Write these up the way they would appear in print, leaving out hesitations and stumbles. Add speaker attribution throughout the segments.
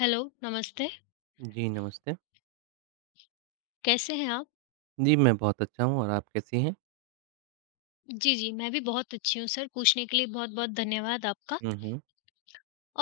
Speaker 1: Hello, नमस्ते,
Speaker 2: जी, नमस्ते।
Speaker 1: कैसे हैं आप?
Speaker 2: जी, मैं बहुत अच्छा हूँ और आप कैसी हैं?
Speaker 1: जी, जी, मैं भी बहुत अच्छी हूँ सर, पूछने के लिए बहुत-बहुत धन्यवाद आपका।
Speaker 2: हुँ, हुँ।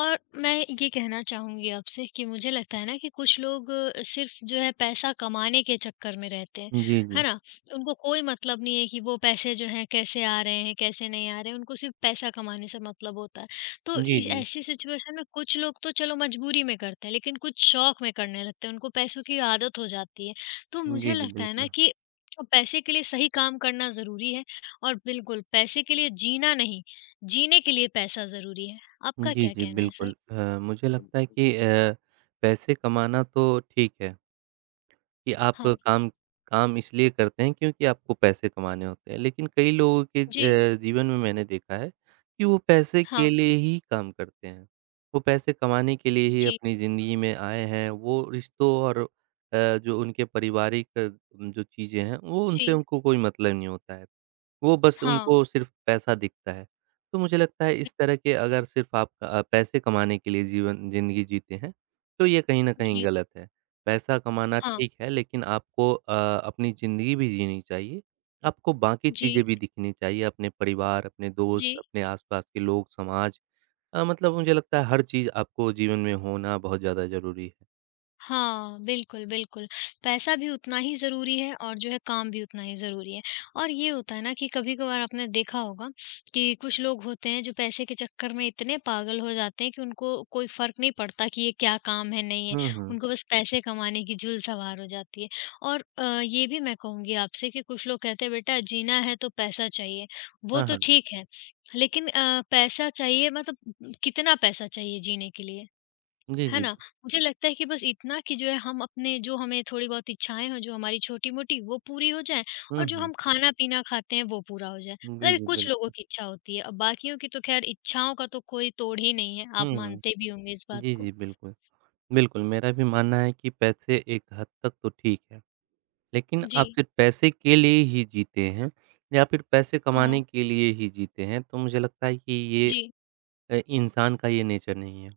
Speaker 1: और मैं ये कहना चाहूँगी आपसे कि मुझे लगता है ना कि कुछ लोग सिर्फ़ जो है पैसा कमाने के चक्कर में रहते हैं,
Speaker 2: जी,
Speaker 1: है
Speaker 2: जी।
Speaker 1: ना? उनको कोई मतलब नहीं है कि वो पैसे जो हैं कैसे आ रहे हैं, कैसे नहीं आ रहे हैं, उनको सिर्फ़ पैसा कमाने से मतलब होता है। तो
Speaker 2: जी,
Speaker 1: इस
Speaker 2: जी।
Speaker 1: ऐसी सिचुएशन में कुछ लोग तो चलो मजबूरी में करते हैं, लेकिन कुछ शौक में करने लगते हैं, उनको पैसों की आदत हो जाती है। तो मुझे
Speaker 2: जी, जी,
Speaker 1: लगता है ना
Speaker 2: बिल्कुल।
Speaker 1: कि पैसे के लिए सही काम करना ज़रूरी है और बिल्कुल पैसे के लिए जीना नहीं, जीने के लिए पैसा ज़रूरी है। आपका
Speaker 2: जी,
Speaker 1: क्या
Speaker 2: जी,
Speaker 1: कहना है सर?
Speaker 2: बिल्कुल। मुझे लगता है कि पैसे कमाना तो ठीक है। कि आप
Speaker 1: हाँ,
Speaker 2: काम काम इसलिए करते हैं क्योंकि आपको पैसे कमाने होते हैं। लेकिन कई लोगों के
Speaker 1: जी,
Speaker 2: जीवन में मैंने देखा है कि वो पैसे के
Speaker 1: हाँ,
Speaker 2: लिए ही काम करते हैं। वो पैसे कमाने के लिए ही
Speaker 1: जी,
Speaker 2: अपनी ज़िंदगी में आए हैं। वो रिश्तों और जो उनके पारिवारिक जो चीज़ें हैं वो उनसे
Speaker 1: जी,
Speaker 2: उनको कोई मतलब नहीं होता है। वो बस उनको
Speaker 1: हाँ,
Speaker 2: सिर्फ़ पैसा दिखता है। तो मुझे लगता है इस
Speaker 1: बिल्कुल,
Speaker 2: तरह के अगर सिर्फ़ आप पैसे कमाने के लिए जीवन ज़िंदगी जीते हैं, तो ये कहीं न कहीं
Speaker 1: जी,
Speaker 2: गलत है। पैसा कमाना
Speaker 1: हाँ,
Speaker 2: ठीक है लेकिन आपको अपनी ज़िंदगी भी जीनी चाहिए। आपको बाकी
Speaker 1: जी,
Speaker 2: चीज़ें भी दिखनी चाहिए, अपने परिवार, अपने दोस्त,
Speaker 1: जी।
Speaker 2: अपने आस-पास के लोग, समाज। मतलब मुझे लगता है हर चीज़ आपको जीवन में होना बहुत ज़्यादा ज़रूरी है।
Speaker 1: हाँ, बिल्कुल, बिल्कुल। पैसा भी उतना ही ज़रूरी है और जो है काम भी उतना ही ज़रूरी है। और ये होता है ना कि कभी-कभार आपने देखा होगा कि कुछ लोग होते हैं जो पैसे के चक्कर में इतने पागल हो जाते हैं कि उनको कोई फ़र्क नहीं पड़ता कि ये क्या काम है, नहीं है।
Speaker 2: हुँ, हुँ।
Speaker 1: उनको बस पैसे कमाने की जुल्म सवार हो जाती है। और ये भी मैं कहूँगी आपसे कि कुछ लोग कहते हैं बेटा जीना है तो पैसा चाहिए। वो
Speaker 2: हाँ,
Speaker 1: तो
Speaker 2: हाँ।
Speaker 1: ठीक है, लेकिन पैसा चाहिए मतलब कितना पैसा चाहिए जीने के लिए?
Speaker 2: जी,
Speaker 1: है
Speaker 2: जी।
Speaker 1: ना? मुझे लगता है कि बस इतना कि जो है हम अपने जो हमें थोड़ी बहुत इच्छाएँ हों, जो हमारी छोटी-मोटी वो पूरी हो जाएँ
Speaker 2: हुँ,
Speaker 1: और जो
Speaker 2: हुँ।
Speaker 1: हम खाना-पीना खाते हैं वो पूरा हो जाए।
Speaker 2: जी,
Speaker 1: मतलब
Speaker 2: जी,
Speaker 1: कुछ लोगों
Speaker 2: बिल्कुल।
Speaker 1: की इच्छा होती है, अब बाकियों की तो ख़ैर इच्छाओं का तो कोई तोड़ ही नहीं है, आप
Speaker 2: हुँ,
Speaker 1: मानते
Speaker 2: हुँ।
Speaker 1: भी होंगे इस बात
Speaker 2: जी,
Speaker 1: को।
Speaker 2: जी, बिल्कुल। बिल्कुल, मेरा भी मानना है कि पैसे एक हद तक तो ठीक है, लेकिन
Speaker 1: जी,
Speaker 2: आप सिर्फ़ पैसे के लिए ही जीते हैं या फिर पैसे
Speaker 1: हाँ,
Speaker 2: कमाने के लिए ही जीते हैं, तो मुझे लगता है कि ये
Speaker 1: जी,
Speaker 2: इंसान का ये नेचर नहीं है।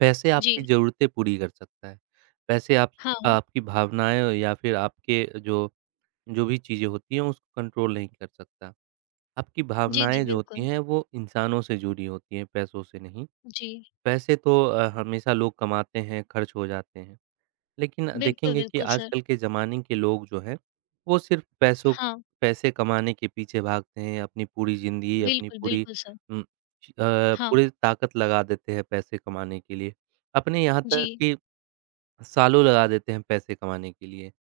Speaker 2: पैसे आपकी
Speaker 1: जी,
Speaker 2: ज़रूरतें पूरी कर सकता है, पैसे आप
Speaker 1: हाँ, हाँ।
Speaker 2: आपकी भावनाएँ या फिर आपके जो जो भी चीज़ें होती हैं उसको कंट्रोल नहीं कर सकता। आपकी
Speaker 1: जी, जी,
Speaker 2: भावनाएँ जो होती
Speaker 1: बिल्कुल।
Speaker 2: हैं वो इंसानों से जुड़ी होती हैं, पैसों से नहीं।
Speaker 1: जी,
Speaker 2: पैसे तो हमेशा लोग कमाते हैं, खर्च हो जाते हैं। लेकिन
Speaker 1: बिल्कुल,
Speaker 2: देखेंगे कि
Speaker 1: बिल्कुल सर।
Speaker 2: आजकल के ज़माने के लोग जो हैं, वो सिर्फ़ पैसों
Speaker 1: हाँ,
Speaker 2: पैसे कमाने के पीछे भागते हैं, अपनी पूरी ज़िंदगी, अपनी
Speaker 1: बिल्कुल,
Speaker 2: पूरी
Speaker 1: बिल्कुल सर।
Speaker 2: उम,
Speaker 1: हाँ,
Speaker 2: पूरी ताकत लगा देते हैं पैसे कमाने के लिए। अपने यहाँ तक
Speaker 1: जी,
Speaker 2: कि सालों लगा देते हैं पैसे कमाने के लिए।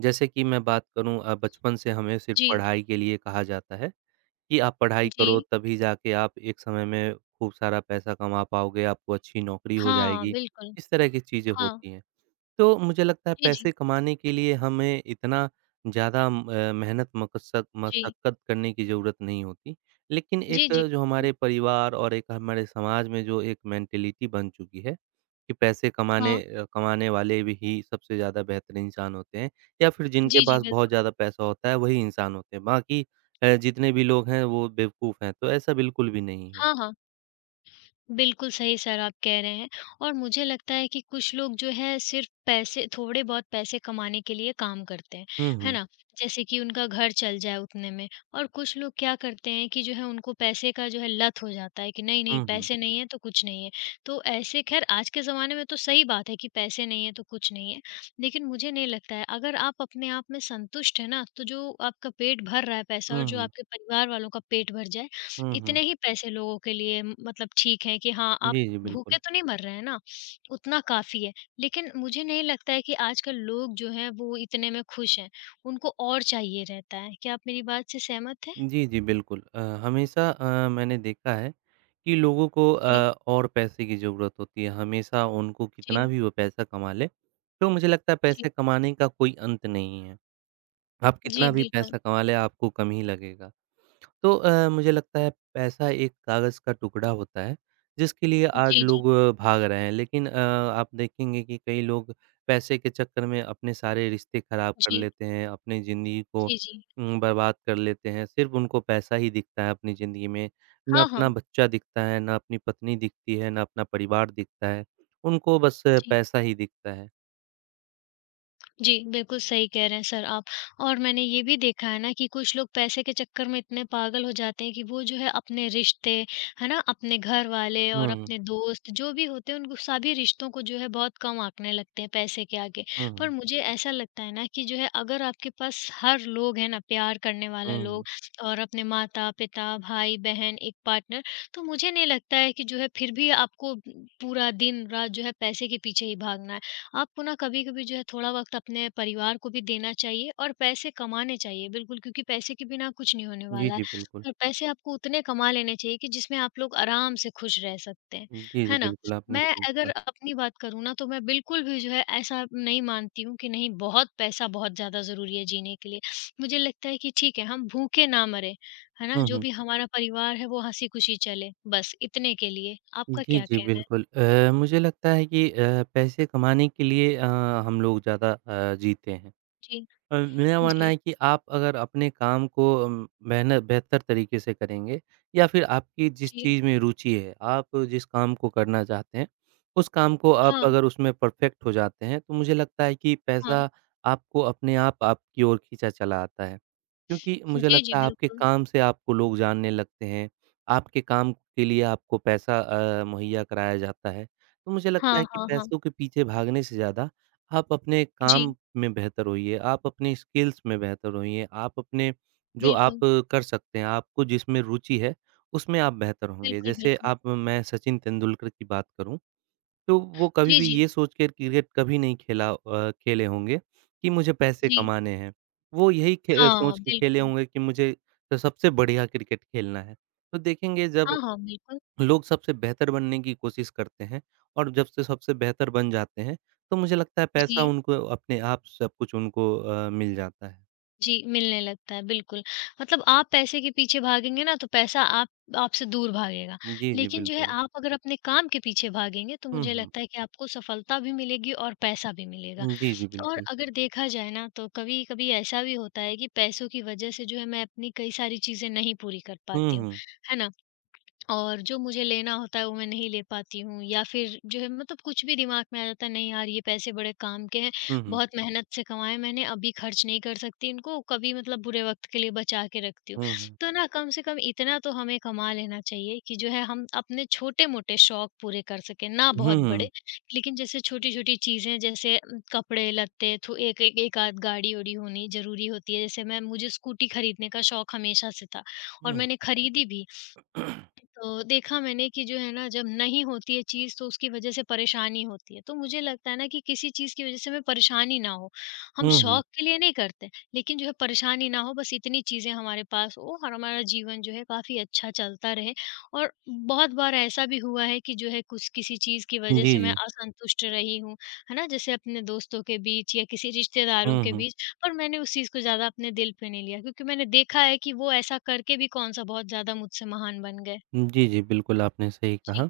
Speaker 2: जैसे कि मैं बात करूँ, बचपन से हमें सिर्फ़
Speaker 1: जी,
Speaker 2: पढ़ाई के लिए कहा जाता है कि आप पढ़ाई
Speaker 1: जी,
Speaker 2: करो तभी जाके आप एक समय में खूब सारा पैसा कमा पाओगे, आपको अच्छी नौकरी हो
Speaker 1: हाँ,
Speaker 2: जाएगी।
Speaker 1: बिल्कुल।
Speaker 2: इस तरह की चीज़ें
Speaker 1: हाँ,
Speaker 2: होती हैं। तो मुझे लगता है
Speaker 1: जी, जी,
Speaker 2: पैसे कमाने के लिए हमें इतना ज़्यादा मेहनत मकसद
Speaker 1: जी,
Speaker 2: मशक्कत करने की ज़रूरत नहीं होती। लेकिन
Speaker 1: जी,
Speaker 2: एक
Speaker 1: जी,
Speaker 2: जो
Speaker 1: बिल्कुल।
Speaker 2: हमारे परिवार और एक हमारे समाज में जो एक मेंटालिटी बन चुकी है, कि पैसे
Speaker 1: हाँ।
Speaker 2: कमाने वाले भी ही सबसे ज़्यादा बेहतर इंसान होते हैं या फिर जिनके
Speaker 1: जी, जी,
Speaker 2: पास बहुत
Speaker 1: बिल्कुल।
Speaker 2: ज़्यादा पैसा होता है वही इंसान होते हैं। बाकी जितने भी लोग हैं वो बेवकूफ़ हैं, तो ऐसा बिल्कुल भी नहीं है।
Speaker 1: हाँ, हाँ। बिल्कुल सही सर आप कह रहे हैं और मुझे लगता है कि कुछ लोग जो है सिर्फ़ पैसे थोड़े बहुत पैसे कमाने के लिए काम करते हैं,
Speaker 2: हुँ,
Speaker 1: है
Speaker 2: हुँ।
Speaker 1: ना? जैसे कि उनका घर चल जाए उतने में और कुछ लोग क्या करते हैं कि जो है उनको पैसे का जो है लत हो जाता है कि
Speaker 2: हुँ,
Speaker 1: नहीं-नहीं
Speaker 2: हुँ।
Speaker 1: पैसे नहीं है तो कुछ नहीं है। तो ऐसे ख़ैर आज के ज़माने में तो सही बात है कि पैसे नहीं है तो कुछ नहीं है। लेकिन मुझे नहीं लगता है अगर आप अपने आप में संतुष्ट हैं ना, तो जो आपका पेट भर रहा है पैसा
Speaker 2: हुँ,
Speaker 1: और जो
Speaker 2: हुँ।
Speaker 1: आपके परिवार वालों का पेट भर जाए
Speaker 2: हुँ,
Speaker 1: इतने
Speaker 2: हुँ।
Speaker 1: ही पैसे लोगों के लिए मतलब ठीक है कि हाँ, आप
Speaker 2: जी, जी, बिल्कुल।
Speaker 1: भूखे तो नहीं मर रहे हैं ना, उतना काफ़ी है। लेकिन मुझे नहीं लगता है कि आजकल लोग जो हैं वो इतने में खुश हैं, उनको और चाहिए रहता है। क्या आप मेरी बात से सहमत हैं?
Speaker 2: जी, जी, बिल्कुल। हमेशा मैंने देखा है कि लोगों को
Speaker 1: जी,
Speaker 2: और पैसे की ज़रूरत होती है, हमेशा उनको कितना
Speaker 1: जी,
Speaker 2: भी वो पैसा कमा लें, तो मुझे लगता है
Speaker 1: जी।
Speaker 2: पैसे कमाने का कोई अंत नहीं है। आप
Speaker 1: जी,
Speaker 2: कितना भी
Speaker 1: बिल्कुल।
Speaker 2: पैसा कमा लें, आपको कम ही लगेगा। तो मुझे लगता है पैसा एक कागज़ का टुकड़ा होता है, जिसके लिए आज
Speaker 1: जी, जी,
Speaker 2: लोग भाग रहे हैं। लेकिन आप देखेंगे कि कई लोग पैसे के चक्कर में अपने सारे रिश्ते ख़राब कर
Speaker 1: जी,
Speaker 2: लेते हैं, अपनी ज़िंदगी को
Speaker 1: जी, जी।
Speaker 2: बर्बाद कर लेते हैं। सिर्फ़ उनको पैसा ही दिखता है अपनी ज़िंदगी में, ना
Speaker 1: हाँ,
Speaker 2: अपना
Speaker 1: हाँ।
Speaker 2: बच्चा दिखता है, ना अपनी पत्नी दिखती है, ना अपना परिवार दिखता है। उनको बस
Speaker 1: जी।
Speaker 2: पैसा ही दिखता है।
Speaker 1: जी, बिल्कुल सही कह रहे हैं सर आप। और मैंने ये भी देखा है ना कि कुछ लोग पैसे के चक्कर में इतने पागल हो जाते हैं कि वो जो है अपने रिश्ते, है ना? अपने घरवाले
Speaker 2: हुँ,
Speaker 1: और
Speaker 2: हुँ।
Speaker 1: अपने दोस्त जो भी होते हैं उनको सभी रिश्तों को जो है बहुत कम आँकने लगते हैं पैसे के आगे।
Speaker 2: हुँ,
Speaker 1: पर
Speaker 2: हुँ।
Speaker 1: मुझे ऐसा लगता है ना कि जो है अगर आपके पास हर लोग हैं ना प्यार करने वाला
Speaker 2: हुँ, हुँ।
Speaker 1: लोग और अपने माता-पिता, भाई-बहन, एक पार्टनर तो मुझे नहीं लगता है कि जो है फिर भी आपको पूरा दिन-रात जो है पैसे के पीछे ही भागना है। आपको ना कभी-कभी जो है थोड़ा वक़्त अपने परिवार को भी देना चाहिए और पैसे कमाने चाहिए बिल्कुल क्योंकि पैसे के बिना कुछ नहीं होने
Speaker 2: जी,
Speaker 1: वाला है।
Speaker 2: जी, बिल्कुल।
Speaker 1: और पैसे आपको उतने कमा लेने चाहिए कि जिसमें आप लोग आराम से खुश रह सकते हैं,
Speaker 2: जी, जी,
Speaker 1: है ना?
Speaker 2: बिल्कुल, आपने
Speaker 1: मैं
Speaker 2: सही
Speaker 1: अगर
Speaker 2: कहा।
Speaker 1: अपनी बात करूँ ना तो मैं बिल्कुल भी जो है ऐसा नहीं मानती हूँ कि नहीं बहुत पैसा बहुत ज़्यादा ज़रूरी है जीने के लिए। मुझे लगता है कि ठीक है हम भूखे ना मरें, है ना?
Speaker 2: हुँ,
Speaker 1: जो
Speaker 2: हुँ।
Speaker 1: भी हमारा परिवार है वो हँसी-खुशी चले बस इतने के लिए। आपका
Speaker 2: जी,
Speaker 1: क्या
Speaker 2: जी,
Speaker 1: कहना है?
Speaker 2: बिल्कुल। मुझे लगता है कि पैसे कमाने के लिए हम लोग ज़्यादा जीते हैं।
Speaker 1: जी,
Speaker 2: मेरा मानना
Speaker 1: जी,
Speaker 2: है कि आप अगर अपने काम को मेहनत बेहतर तरीके से करेंगे या फिर आपकी जिस
Speaker 1: जी।
Speaker 2: चीज़ में रुचि है, आप जिस काम को करना चाहते हैं, उस काम को आप
Speaker 1: हाँ,
Speaker 2: अगर उसमें परफ़ेक्ट हो जाते हैं, तो मुझे लगता है कि
Speaker 1: हाँ।
Speaker 2: पैसा आपको अपने आप आपकी ओर खींचा चला आता है। क्योंकि मुझे
Speaker 1: जी, जी,
Speaker 2: लगता है आपके
Speaker 1: बिल्कुल।
Speaker 2: काम से आपको लोग जानने लगते हैं, आपके काम के लिए आपको पैसा मुहैया कराया जाता है। तो मुझे लगता
Speaker 1: हाँ,
Speaker 2: है कि
Speaker 1: हाँ, हाँ।
Speaker 2: पैसों के पीछे भागने से ज़्यादा आप अपने काम
Speaker 1: जी,
Speaker 2: में बेहतर होइए, आप अपनी स्किल्स में बेहतर होइए, आप अपने जो आप
Speaker 1: बिल्कुल,
Speaker 2: कर सकते हैं, आपको जिसमें रुचि है, उसमें आप बेहतर होंगे।
Speaker 1: बिल्कुल,
Speaker 2: जैसे
Speaker 1: बिल्कुल।
Speaker 2: आप मैं सचिन तेंदुलकर की बात करूँ, तो वो कभी
Speaker 1: जी,
Speaker 2: भी
Speaker 1: जी,
Speaker 2: ये सोच के क्रिकेट कभी नहीं खेला अ, खेले होंगे कि मुझे पैसे
Speaker 1: जी।
Speaker 2: कमाने हैं। वो यही खे
Speaker 1: हाँ,
Speaker 2: सोच के खेले
Speaker 1: बिल्कुल।
Speaker 2: होंगे कि मुझे तो सबसे बढ़िया क्रिकेट खेलना है। तो देखेंगे जब
Speaker 1: हाँ, हाँ, बिल्कुल।
Speaker 2: लोग सबसे बेहतर बनने की कोशिश करते हैं और जब से सबसे बेहतर बन जाते हैं, तो मुझे लगता है पैसा
Speaker 1: जी,
Speaker 2: उनको अपने आप सब कुछ उनको मिल जाता है।
Speaker 1: जी, मिलने लगता है, बिल्कुल। मतलब आप पैसे के पीछे भागेंगे ना, तो पैसा आप आपसे दूर भागेगा।
Speaker 2: जी, जी,
Speaker 1: लेकिन जो है
Speaker 2: बिल्कुल।
Speaker 1: आप अगर अपने काम के पीछे भागेंगे, तो
Speaker 2: हुँ,
Speaker 1: मुझे
Speaker 2: हुँ।
Speaker 1: लगता है कि आपको सफलता भी मिलेगी और पैसा भी मिलेगा।
Speaker 2: जी, जी,
Speaker 1: और
Speaker 2: बिल्कुल।
Speaker 1: अगर देखा जाए ना, तो कभी-कभी ऐसा भी होता है कि पैसों की वजह से जो है मैं अपनी कई सारी चीज़ें नहीं पूरी कर
Speaker 2: हुँ,
Speaker 1: पाती हूँ,
Speaker 2: हुँ।
Speaker 1: है ना? और जो मुझे लेना होता है वो मैं नहीं ले पाती हूँ या फिर जो है मतलब कुछ भी दिमाग में आ जाता है नहीं यार ये पैसे बड़े काम के हैं
Speaker 2: हुँ, हुँ।
Speaker 1: बहुत मेहनत से कमाए हैं मैंने अभी खर्च नहीं कर सकती इनको कभी मतलब बुरे वक्त के लिए बचा के रखती हूँ
Speaker 2: हुँ, हुँ।
Speaker 1: तो ना कम से कम इतना तो हमें कमा लेना चाहिए कि जो है हम अपने छोटे मोटे शौक पूरे कर सकें ना बहुत
Speaker 2: हुँ, हुँ।
Speaker 1: बड़े लेकिन जैसे छोटी छोटी चीज़ें जैसे कपड़े लत्ते तो एक एक, एक आध गाड़ी उड़ी होनी जरूरी होती है जैसे मैं मुझे स्कूटी खरीदने का शौक हमेशा से था और
Speaker 2: हुँ,
Speaker 1: मैंने खरीदी भी तो देखा मैंने कि जो है ना जब नहीं होती है चीज़ तो उसकी वजह से परेशानी होती है। तो मुझे लगता है ना कि किसी चीज़ की वजह से हमें परेशानी ना हो। हम
Speaker 2: हुँ, हुँ।
Speaker 1: शौक के लिए नहीं करते लेकिन जो है परेशानी ना हो बस इतनी चीज़ें हमारे पास हो और हमारा जीवन जो है काफ़ी अच्छा चलता रहे। और बहुत बार ऐसा भी हुआ है कि जो है कुछ किसी चीज़ की
Speaker 2: जी,
Speaker 1: वजह से मैं
Speaker 2: जी।
Speaker 1: असंतुष्ट रही हूँ, है ना? जैसे अपने दोस्तों के बीच या किसी रिश्तेदारों
Speaker 2: हुँ,
Speaker 1: के
Speaker 2: हुँ।
Speaker 1: बीच पर मैंने उस चीज़ को ज़्यादा अपने दिल पे नहीं लिया क्योंकि मैंने देखा है कि वो ऐसा करके भी कौन-सा बहुत ज़्यादा मुझसे महान बन गए।
Speaker 2: जी, जी, बिल्कुल आपने सही
Speaker 1: जी,
Speaker 2: कहा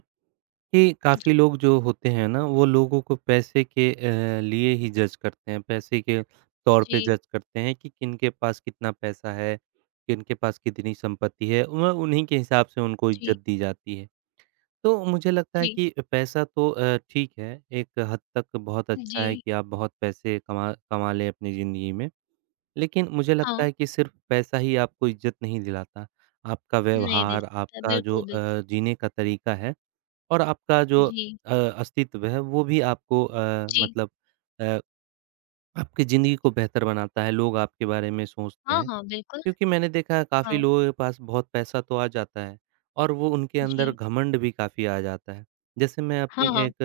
Speaker 2: कि काफ़ी
Speaker 1: जी,
Speaker 2: लोग जो होते हैं ना, वो लोगों को पैसे के लिए ही जज करते हैं, पैसे के तौर पे
Speaker 1: जी,
Speaker 2: जज करते हैं कि किनके पास कितना पैसा है, किनके पास कितनी संपत्ति है, व उन्हीं के हिसाब से उनको इज़्ज़त दी जाती है। तो मुझे लगता है
Speaker 1: जी,
Speaker 2: कि पैसा तो ठीक है, एक हद तक बहुत
Speaker 1: जी,
Speaker 2: अच्छा है
Speaker 1: जी,
Speaker 2: कि आप बहुत पैसे कमा कमा लें अपनी ज़िंदगी में, लेकिन मुझे लगता
Speaker 1: हाँ,
Speaker 2: है कि सिर्फ़ पैसा ही आपको इज़्ज़त नहीं दिलाता। आपका
Speaker 1: नहीं दे
Speaker 2: व्यवहार,
Speaker 1: सकता,
Speaker 2: आपका जो
Speaker 1: बिल्कुल, बिल्कुल।
Speaker 2: जीने का तरीका है, और आपका जो
Speaker 1: जी,
Speaker 2: अस्तित्व है वो भी आपको
Speaker 1: जी,
Speaker 2: मतलब अ, आपकी ज़िंदगी को बेहतर बनाता है, लोग आपके बारे में सोचते
Speaker 1: हाँ,
Speaker 2: हैं।
Speaker 1: हाँ, बिल्कुल,
Speaker 2: क्योंकि मैंने देखा है काफ़ी
Speaker 1: हाँ,
Speaker 2: लोगों के पास बहुत पैसा तो आ जाता है और वो उनके अंदर
Speaker 1: जी,
Speaker 2: घमंड भी काफ़ी आ जाता है। जैसे मैं
Speaker 1: हाँ,
Speaker 2: अपनी
Speaker 1: हाँ,
Speaker 2: एक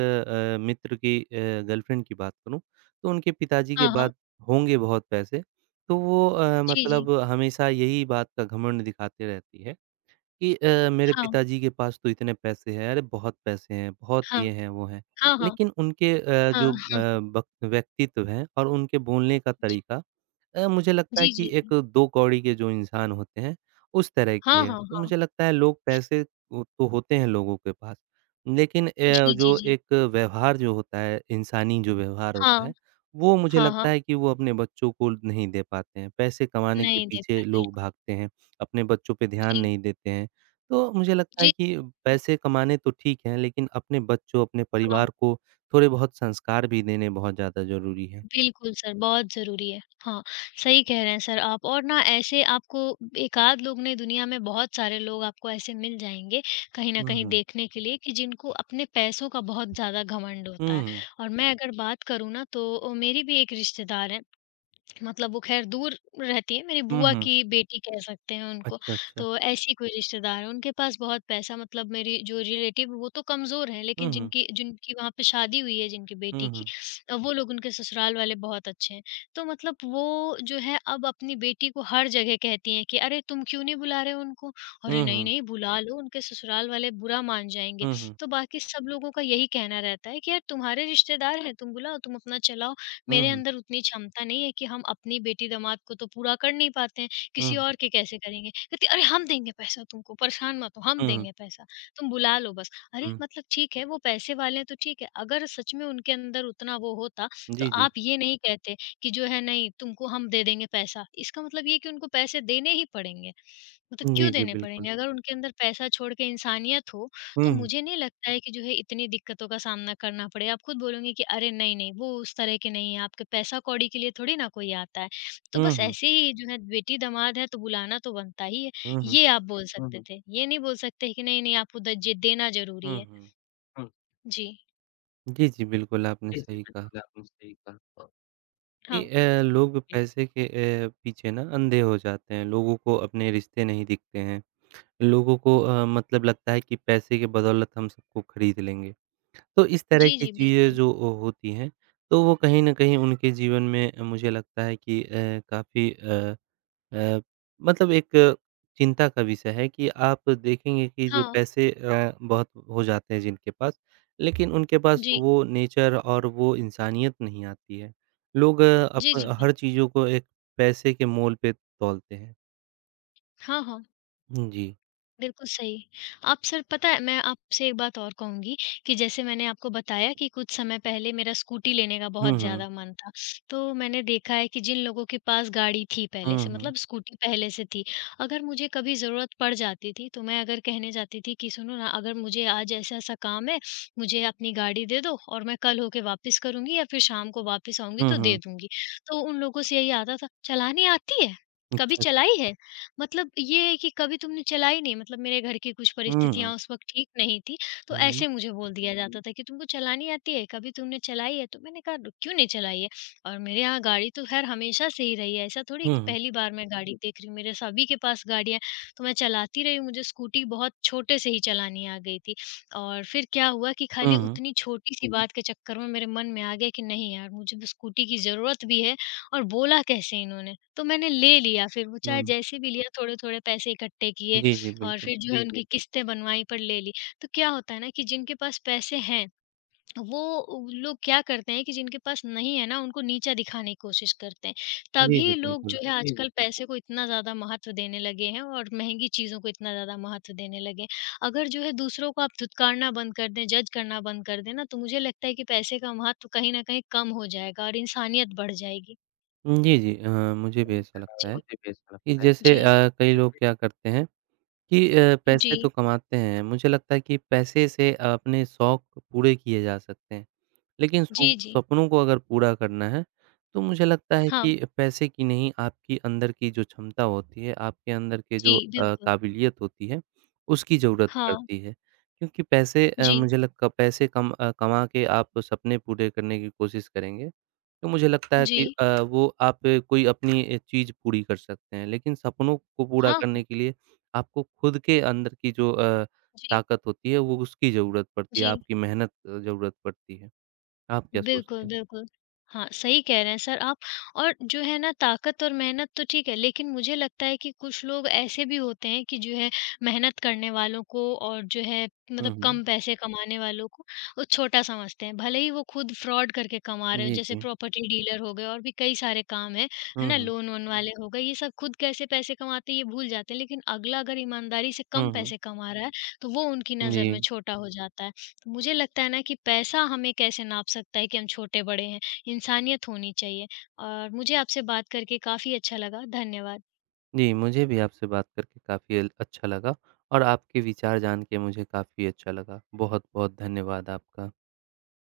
Speaker 2: मित्र की गर्लफ्रेंड की बात करूँ, तो उनके पिताजी के
Speaker 1: हाँ, हाँ,
Speaker 2: बाद होंगे बहुत पैसे, तो वो
Speaker 1: जी, जी,
Speaker 2: मतलब हमेशा यही बात का घमंड दिखाती रहती है। कि मेरे
Speaker 1: हाँ,
Speaker 2: पिताजी के पास तो इतने पैसे हैं, अरे बहुत पैसे हैं, बहुत
Speaker 1: हाँ,
Speaker 2: ये हैं, वो हैं।
Speaker 1: हाँ, हाँ,
Speaker 2: लेकिन उनके
Speaker 1: हाँ,
Speaker 2: जो
Speaker 1: हाँ,
Speaker 2: अ, वक व्यक्तित्व हैं और उनके बोलने का
Speaker 1: जी,
Speaker 2: तरीका मुझे लगता है
Speaker 1: जी,
Speaker 2: कि
Speaker 1: जी, जी,
Speaker 2: एक 2 कौड़ी के जो इंसान होते हैं, उस तरह की
Speaker 1: हाँ,
Speaker 2: है।
Speaker 1: हाँ,
Speaker 2: तो
Speaker 1: हाँ,
Speaker 2: मुझे लगता है लोग पैसे वो तो होते हैं लोगों के पास, लेकिन
Speaker 1: जी, जी,
Speaker 2: जो
Speaker 1: जी,
Speaker 2: एक व्यवहार जो होता है, इंसानी जो व्यवहार होता है,
Speaker 1: हाँ,
Speaker 2: वो मुझे
Speaker 1: हाँ,
Speaker 2: लगता
Speaker 1: हाँ,
Speaker 2: है कि वो अपने बच्चों को नहीं दे पाते हैं। पैसे कमाने के
Speaker 1: नहीं दे
Speaker 2: पीछे
Speaker 1: पाए,
Speaker 2: लोग
Speaker 1: बिल्कुल,
Speaker 2: भागते हैं, अपने बच्चों पे ध्यान
Speaker 1: जी,
Speaker 2: नहीं देते हैं। तो मुझे लगता है
Speaker 1: जी,
Speaker 2: कि पैसे कमाने तो ठीक हैं, लेकिन अपने बच्चों, अपने
Speaker 1: हाँ।
Speaker 2: परिवार को थोड़े बहुत संस्कार भी देने बहुत ज़्यादा ज़रूरी हैं।
Speaker 1: बिल्कुल सर, बहुत ज़रूरी है। हाँ, सही कह रहे हैं सर आप और ना ऐसे आपको एक-आध लोग नहीं दुनिया में बहुत सारे लोग आपको ऐसे मिल जाएँगे, कहीं न
Speaker 2: हुँ,
Speaker 1: कहीं
Speaker 2: हुँ।
Speaker 1: देखने के लिए कि जिनको अपने पैसों का बहुत ज़्यादा घमंड होता
Speaker 2: हुँ,
Speaker 1: है।
Speaker 2: हुँ।
Speaker 1: और मैं अगर बात करूँ ना तो मेरी भी एक रिश्तेदार हैं मतलब वो ख़ैर दूर रहती हैं, मेरी
Speaker 2: हुँ,
Speaker 1: बुआ
Speaker 2: हुँ।
Speaker 1: की बेटी कह सकते हैं उनको।
Speaker 2: अच्छा, अच्छा।
Speaker 1: तो ऐसी कोई रिश्तेदार है, उनके पास बहुत पैसा मतलब मेरी जो रिलेटिव वो तो कमज़ोर हैं,
Speaker 2: हुँ,
Speaker 1: लेकिन
Speaker 2: हुँ।
Speaker 1: जिनकी जिनकी वहाँ पे शादी हुई है जिनकी
Speaker 2: हुँ,
Speaker 1: बेटी की
Speaker 2: हुँ।
Speaker 1: वो लोग उनके ससुराल वाले बहुत अच्छे हैं। तो मतलब वो जो है अब अपनी बेटी को हर जगह कहती हैं कि, "अरे! तुम क्यों नहीं बुला रहे हो उनको?" "अरे!
Speaker 2: हुँ, हुँ।
Speaker 1: नहीं-नहीं बुला लो, उनके ससुराल वाले बुरा मान जाएँगे।"
Speaker 2: हुँ, हुँ।
Speaker 1: तो बाकी सब लोगों का यही कहना रहता है कि, "यार तुम्हारे रिश्तेदार हैं, तुम बुलाओ, तुम अपना चलाओ।"
Speaker 2: हुँ,
Speaker 1: मेरे
Speaker 2: हुँ।
Speaker 1: अंदर उतनी क्षमता नहीं है कि हम अपनी बेटी-दामाद को तो पूरा कर नहीं पाते हैं, किसी और के कैसे करेंगे? कहती है, "अरे! हम देंगे पैसा तुमको, परेशान मत हो, हम
Speaker 2: हुँ, हुँ।
Speaker 1: देंगे पैसा, तुम बुला लो बस।" अरे!
Speaker 2: हुँ, हुँ।
Speaker 1: मतलब ठीक है, वो पैसे वाले हैं तो ठीक है, अगर सच में उनके अंदर उतना वो होता, तो
Speaker 2: जी, जी।
Speaker 1: आप ये नहीं कहते कि जो है नहीं तुमको हम दे देंगे पैसा, इसका मतलब ये है कि उनको पैसे देने ही पड़ेंगे। मतलब
Speaker 2: जी,
Speaker 1: क्यों
Speaker 2: जी,
Speaker 1: देने
Speaker 2: बिल्कुल।
Speaker 1: पड़ेंगे? अगर उनके अंदर पैसा छोड़ के इंसानियत हो तो
Speaker 2: हुँ, हुँ।
Speaker 1: मुझे नहीं लगता है कि जो है इतनी दिक्कतों का सामना करना पड़े। आप खुद बोलोगे कि अरे नहीं, नहीं वो उस तरह के नहीं है, आपके पैसा कौड़ी के लिए थोड़ी ना कोई आता है। तो
Speaker 2: हुँ,
Speaker 1: बस
Speaker 2: हुँ।
Speaker 1: ऐसे ही जो है बेटी-दामाद है तो बुलाना तो बनता ही है,
Speaker 2: हुँ, हुँ।
Speaker 1: ये आप बोल सकते हुँ। थे। ये नहीं बोल सकते कि नहीं, नहीं आपको द जे देना ज़रूरी
Speaker 2: हुँ,
Speaker 1: है।
Speaker 2: हुँ।
Speaker 1: जी,
Speaker 2: जी, जी, बिल्कुल आपने सही कहा कि
Speaker 1: हाँ।
Speaker 2: लोग पैसे के पीछे ना अंधे हो जाते हैं। लोगों को अपने रिश्ते नहीं दिखते हैं। लोगों को मतलब लगता है कि पैसे की बदौलत हम सबको खरीद लेंगे। तो इस तरह
Speaker 1: जी,
Speaker 2: की
Speaker 1: जी,
Speaker 2: चीज़ें
Speaker 1: बिल्कुल।
Speaker 2: जो ओ होती हैं, तो वो कहीं न कहीं उनके जीवन में मुझे लगता है कि अ, मतलब एक चिंता का विषय है कि आप देखेंगे कि जो
Speaker 1: हाँ,
Speaker 2: पैसे बहुत हो जाते हैं जिनके पास, लेकिन उनके पास
Speaker 1: जी।
Speaker 2: वो नेचर और वो इंसानियत नहीं आती है। लोग अ,
Speaker 1: जी,
Speaker 2: अप
Speaker 1: जी, बिल
Speaker 2: हर चीज़ों को एक पैसे के मोल पे तौलते हैं।
Speaker 1: हाँ, हाँ।
Speaker 2: हुँ, जी।
Speaker 1: बिल्कुल सही। आप सर पता है मैं आपसे एक बात और कहूँगी कि जैसे मैंने आपको बताया कि कुछ समय पहले मेरा स्कूटी लेने का बहुत
Speaker 2: हुँ, हुँ।
Speaker 1: ज़्यादा मन था। तो मैंने देखा है कि जिन लोगों के पास गाड़ी थी पहले
Speaker 2: हुँ,
Speaker 1: से
Speaker 2: हुँ।
Speaker 1: मतलब स्कूटी पहले से थी, अगर मुझे कभी ज़रूरत पड़ जाती थी तो मैं अगर कहने जाती थी कि सुनो ना अगर मुझे आज ऐसा-ऐसा काम है, मुझे अपनी गाड़ी दे दो और मैं कल होके वापस करूँगी या फिर शाम को वापस आऊँगी
Speaker 2: हुँ,
Speaker 1: तो दे
Speaker 2: हुँ।
Speaker 1: दूँगी। तो उन लोगों से यही आता था, चलानी आती है? कभी
Speaker 2: अच्छा।
Speaker 1: चलाई है? मतलब ये है कि कभी तुमने चलाई नहीं मतलब मेरे घर की कुछ
Speaker 2: हुँ, हुँ।
Speaker 1: परिस्थितियाँ उस वक़्त ठीक नहीं थी, तो
Speaker 2: हुँ, हुँ।
Speaker 1: ऐसे मुझे बोल दिया जाता था कि तुमको चलानी आती है? कभी तुमने चलाई है? तो मैंने कहा क्यों नहीं चलाई है? और मेरे यहाँ गाड़ी तो ख़ैर हमेशा से ही रही है, ऐसा थोड़ी है कि पहली बार मैं गाड़ी देख रही हूँ, मेरे सभी के पास गाड़ियाँ हैं, तो मैं चलाती रही हूँ, मुझे स्कूटी बहुत छोटे से ही चलानी आ गई थी। और फिर क्या हुआ कि
Speaker 2: हुँ,
Speaker 1: खाली
Speaker 2: हुँ।
Speaker 1: उतनी छोटी-सी बात के चक्कर में मेरे मन में आ गया कि नहीं यार, मुझे तो स्कूटी की ज़रूरत भी है और बोला कैसे इन्होंने? तो मैंने ले लिया फिर वो चाहे
Speaker 2: हुँ।
Speaker 1: जैसे भी लिया थोड़े-थोड़े पैसे इकट्ठे किए
Speaker 2: जी, जी,
Speaker 1: और
Speaker 2: बिल्कुल।
Speaker 1: फिर जो है उनकी उनकी किस्तें बनवाई पर ले ली। तो क्या होता है ना कि जिनके पास पैसे हैं, वो उ लोग क्या करते हैं कि जिनके पास नहीं है ना उनको नीचा दिखाने की कोशिश करते हैं।
Speaker 2: जी, जी,
Speaker 1: तभी लोग जो
Speaker 2: बिल्कुल।
Speaker 1: है आजकल पैसे को इतना ज़्यादा महत्व देने लगे हैं और महँगी चीज़ों को इतना ज़्यादा महत्व देने लगे हैं। अगर जो है दूसरों को आप धुतकारना बंद कर दें, जज करना बंद कर दें ना तो मुझे लगता है कि पैसे का महत्व कहीं न कहीं कम हो जाएगा और इंसानियत बढ़ जाएगी।
Speaker 2: जी, जी, मुझे भी ऐसा लगता है
Speaker 1: जी।
Speaker 2: कि जैसे
Speaker 1: जी,
Speaker 2: कई लोग क्या करते हैं कि पैसे तो
Speaker 1: जी,
Speaker 2: कमाते हैं, मुझे लगता है कि पैसे से अपने शौक पूरे किए जा सकते हैं। लेकिन
Speaker 1: जी,
Speaker 2: सु
Speaker 1: जी।
Speaker 2: सपनों को अगर पूरा करना है, तो मुझे लगता है
Speaker 1: हाँ,
Speaker 2: कि पैसे की नहीं आपकी अंदर की जो क्षमता होती है, आपके अंदर के
Speaker 1: जी,
Speaker 2: जो
Speaker 1: बिल्कुल।
Speaker 2: काबिलियत होती है, उसकी ज़रूरत
Speaker 1: हाँ,
Speaker 2: पड़ती है। क्योंकि
Speaker 1: जी,
Speaker 2: मुझे लगता कमा के आप सपने पूरे करने की कोशिश करेंगे, तो मुझे लगता है
Speaker 1: जी।
Speaker 2: कि वो आप कोई अपनी चीज़ पूरी कर सकते हैं। लेकिन सपनों को पूरा
Speaker 1: हाँ,
Speaker 2: करने
Speaker 1: हाँ।
Speaker 2: के लिए आपको खुद के अंदर की जो
Speaker 1: जी,
Speaker 2: ताकत होती है वो उसकी ज़रूरत पड़ती है,
Speaker 1: जी।
Speaker 2: आपकी मेहनत ज़रूरत पड़ती है। आप क्या
Speaker 1: बिल्कुल,
Speaker 2: सोचते हैं?
Speaker 1: बिल्कुल। हाँ, सही कह रहे हैं सर आप और जो है ना ताकत और मेहनत तो ठीक है, लेकिन मुझे लगता है कि कुछ लोग ऐसे भी होते हैं कि जो है मेहनत करने वालों को और जो है
Speaker 2: हुँ,
Speaker 1: मतलब
Speaker 2: हुँ।
Speaker 1: कम पैसे कमाने वालों को वो छोटा समझते हैं। भले ही वो खुद फ्रॉड करके कमा रहे हों,
Speaker 2: जी,
Speaker 1: जैसे
Speaker 2: जी।
Speaker 1: प्रॉपर्टी डीलर हो गए और भी कई सारे काम हैं, है
Speaker 2: हुँ,
Speaker 1: ना?
Speaker 2: हुँ।
Speaker 1: लोन-वोन वाले हो गए, ये सब खुद कैसे पैसे कमाते हैं ये भूल जाते हैं, लेकिन अगला अगर ईमानदारी से कम
Speaker 2: हुँ, हुँ।
Speaker 1: पैसे कमा रहा है, तो वो उनकी नज़र में
Speaker 2: जी।
Speaker 1: छोटा हो जाता है। तो मुझे लगता है ना कि पैसा हमें कैसे नाप सकता है कि हम छोटे-बड़े हैं, इंसानियत होनी चाहिए और मुझे आपसे बात करके काफ़ी अच्छा लगा। धन्यवाद।
Speaker 2: जी, मुझे भी आपसे बात करके काफ़ी अल अच्छा लगा और आपके विचार जान के मुझे काफ़ी अच्छा लगा। बहुत-बहुत धन्यवाद आपका।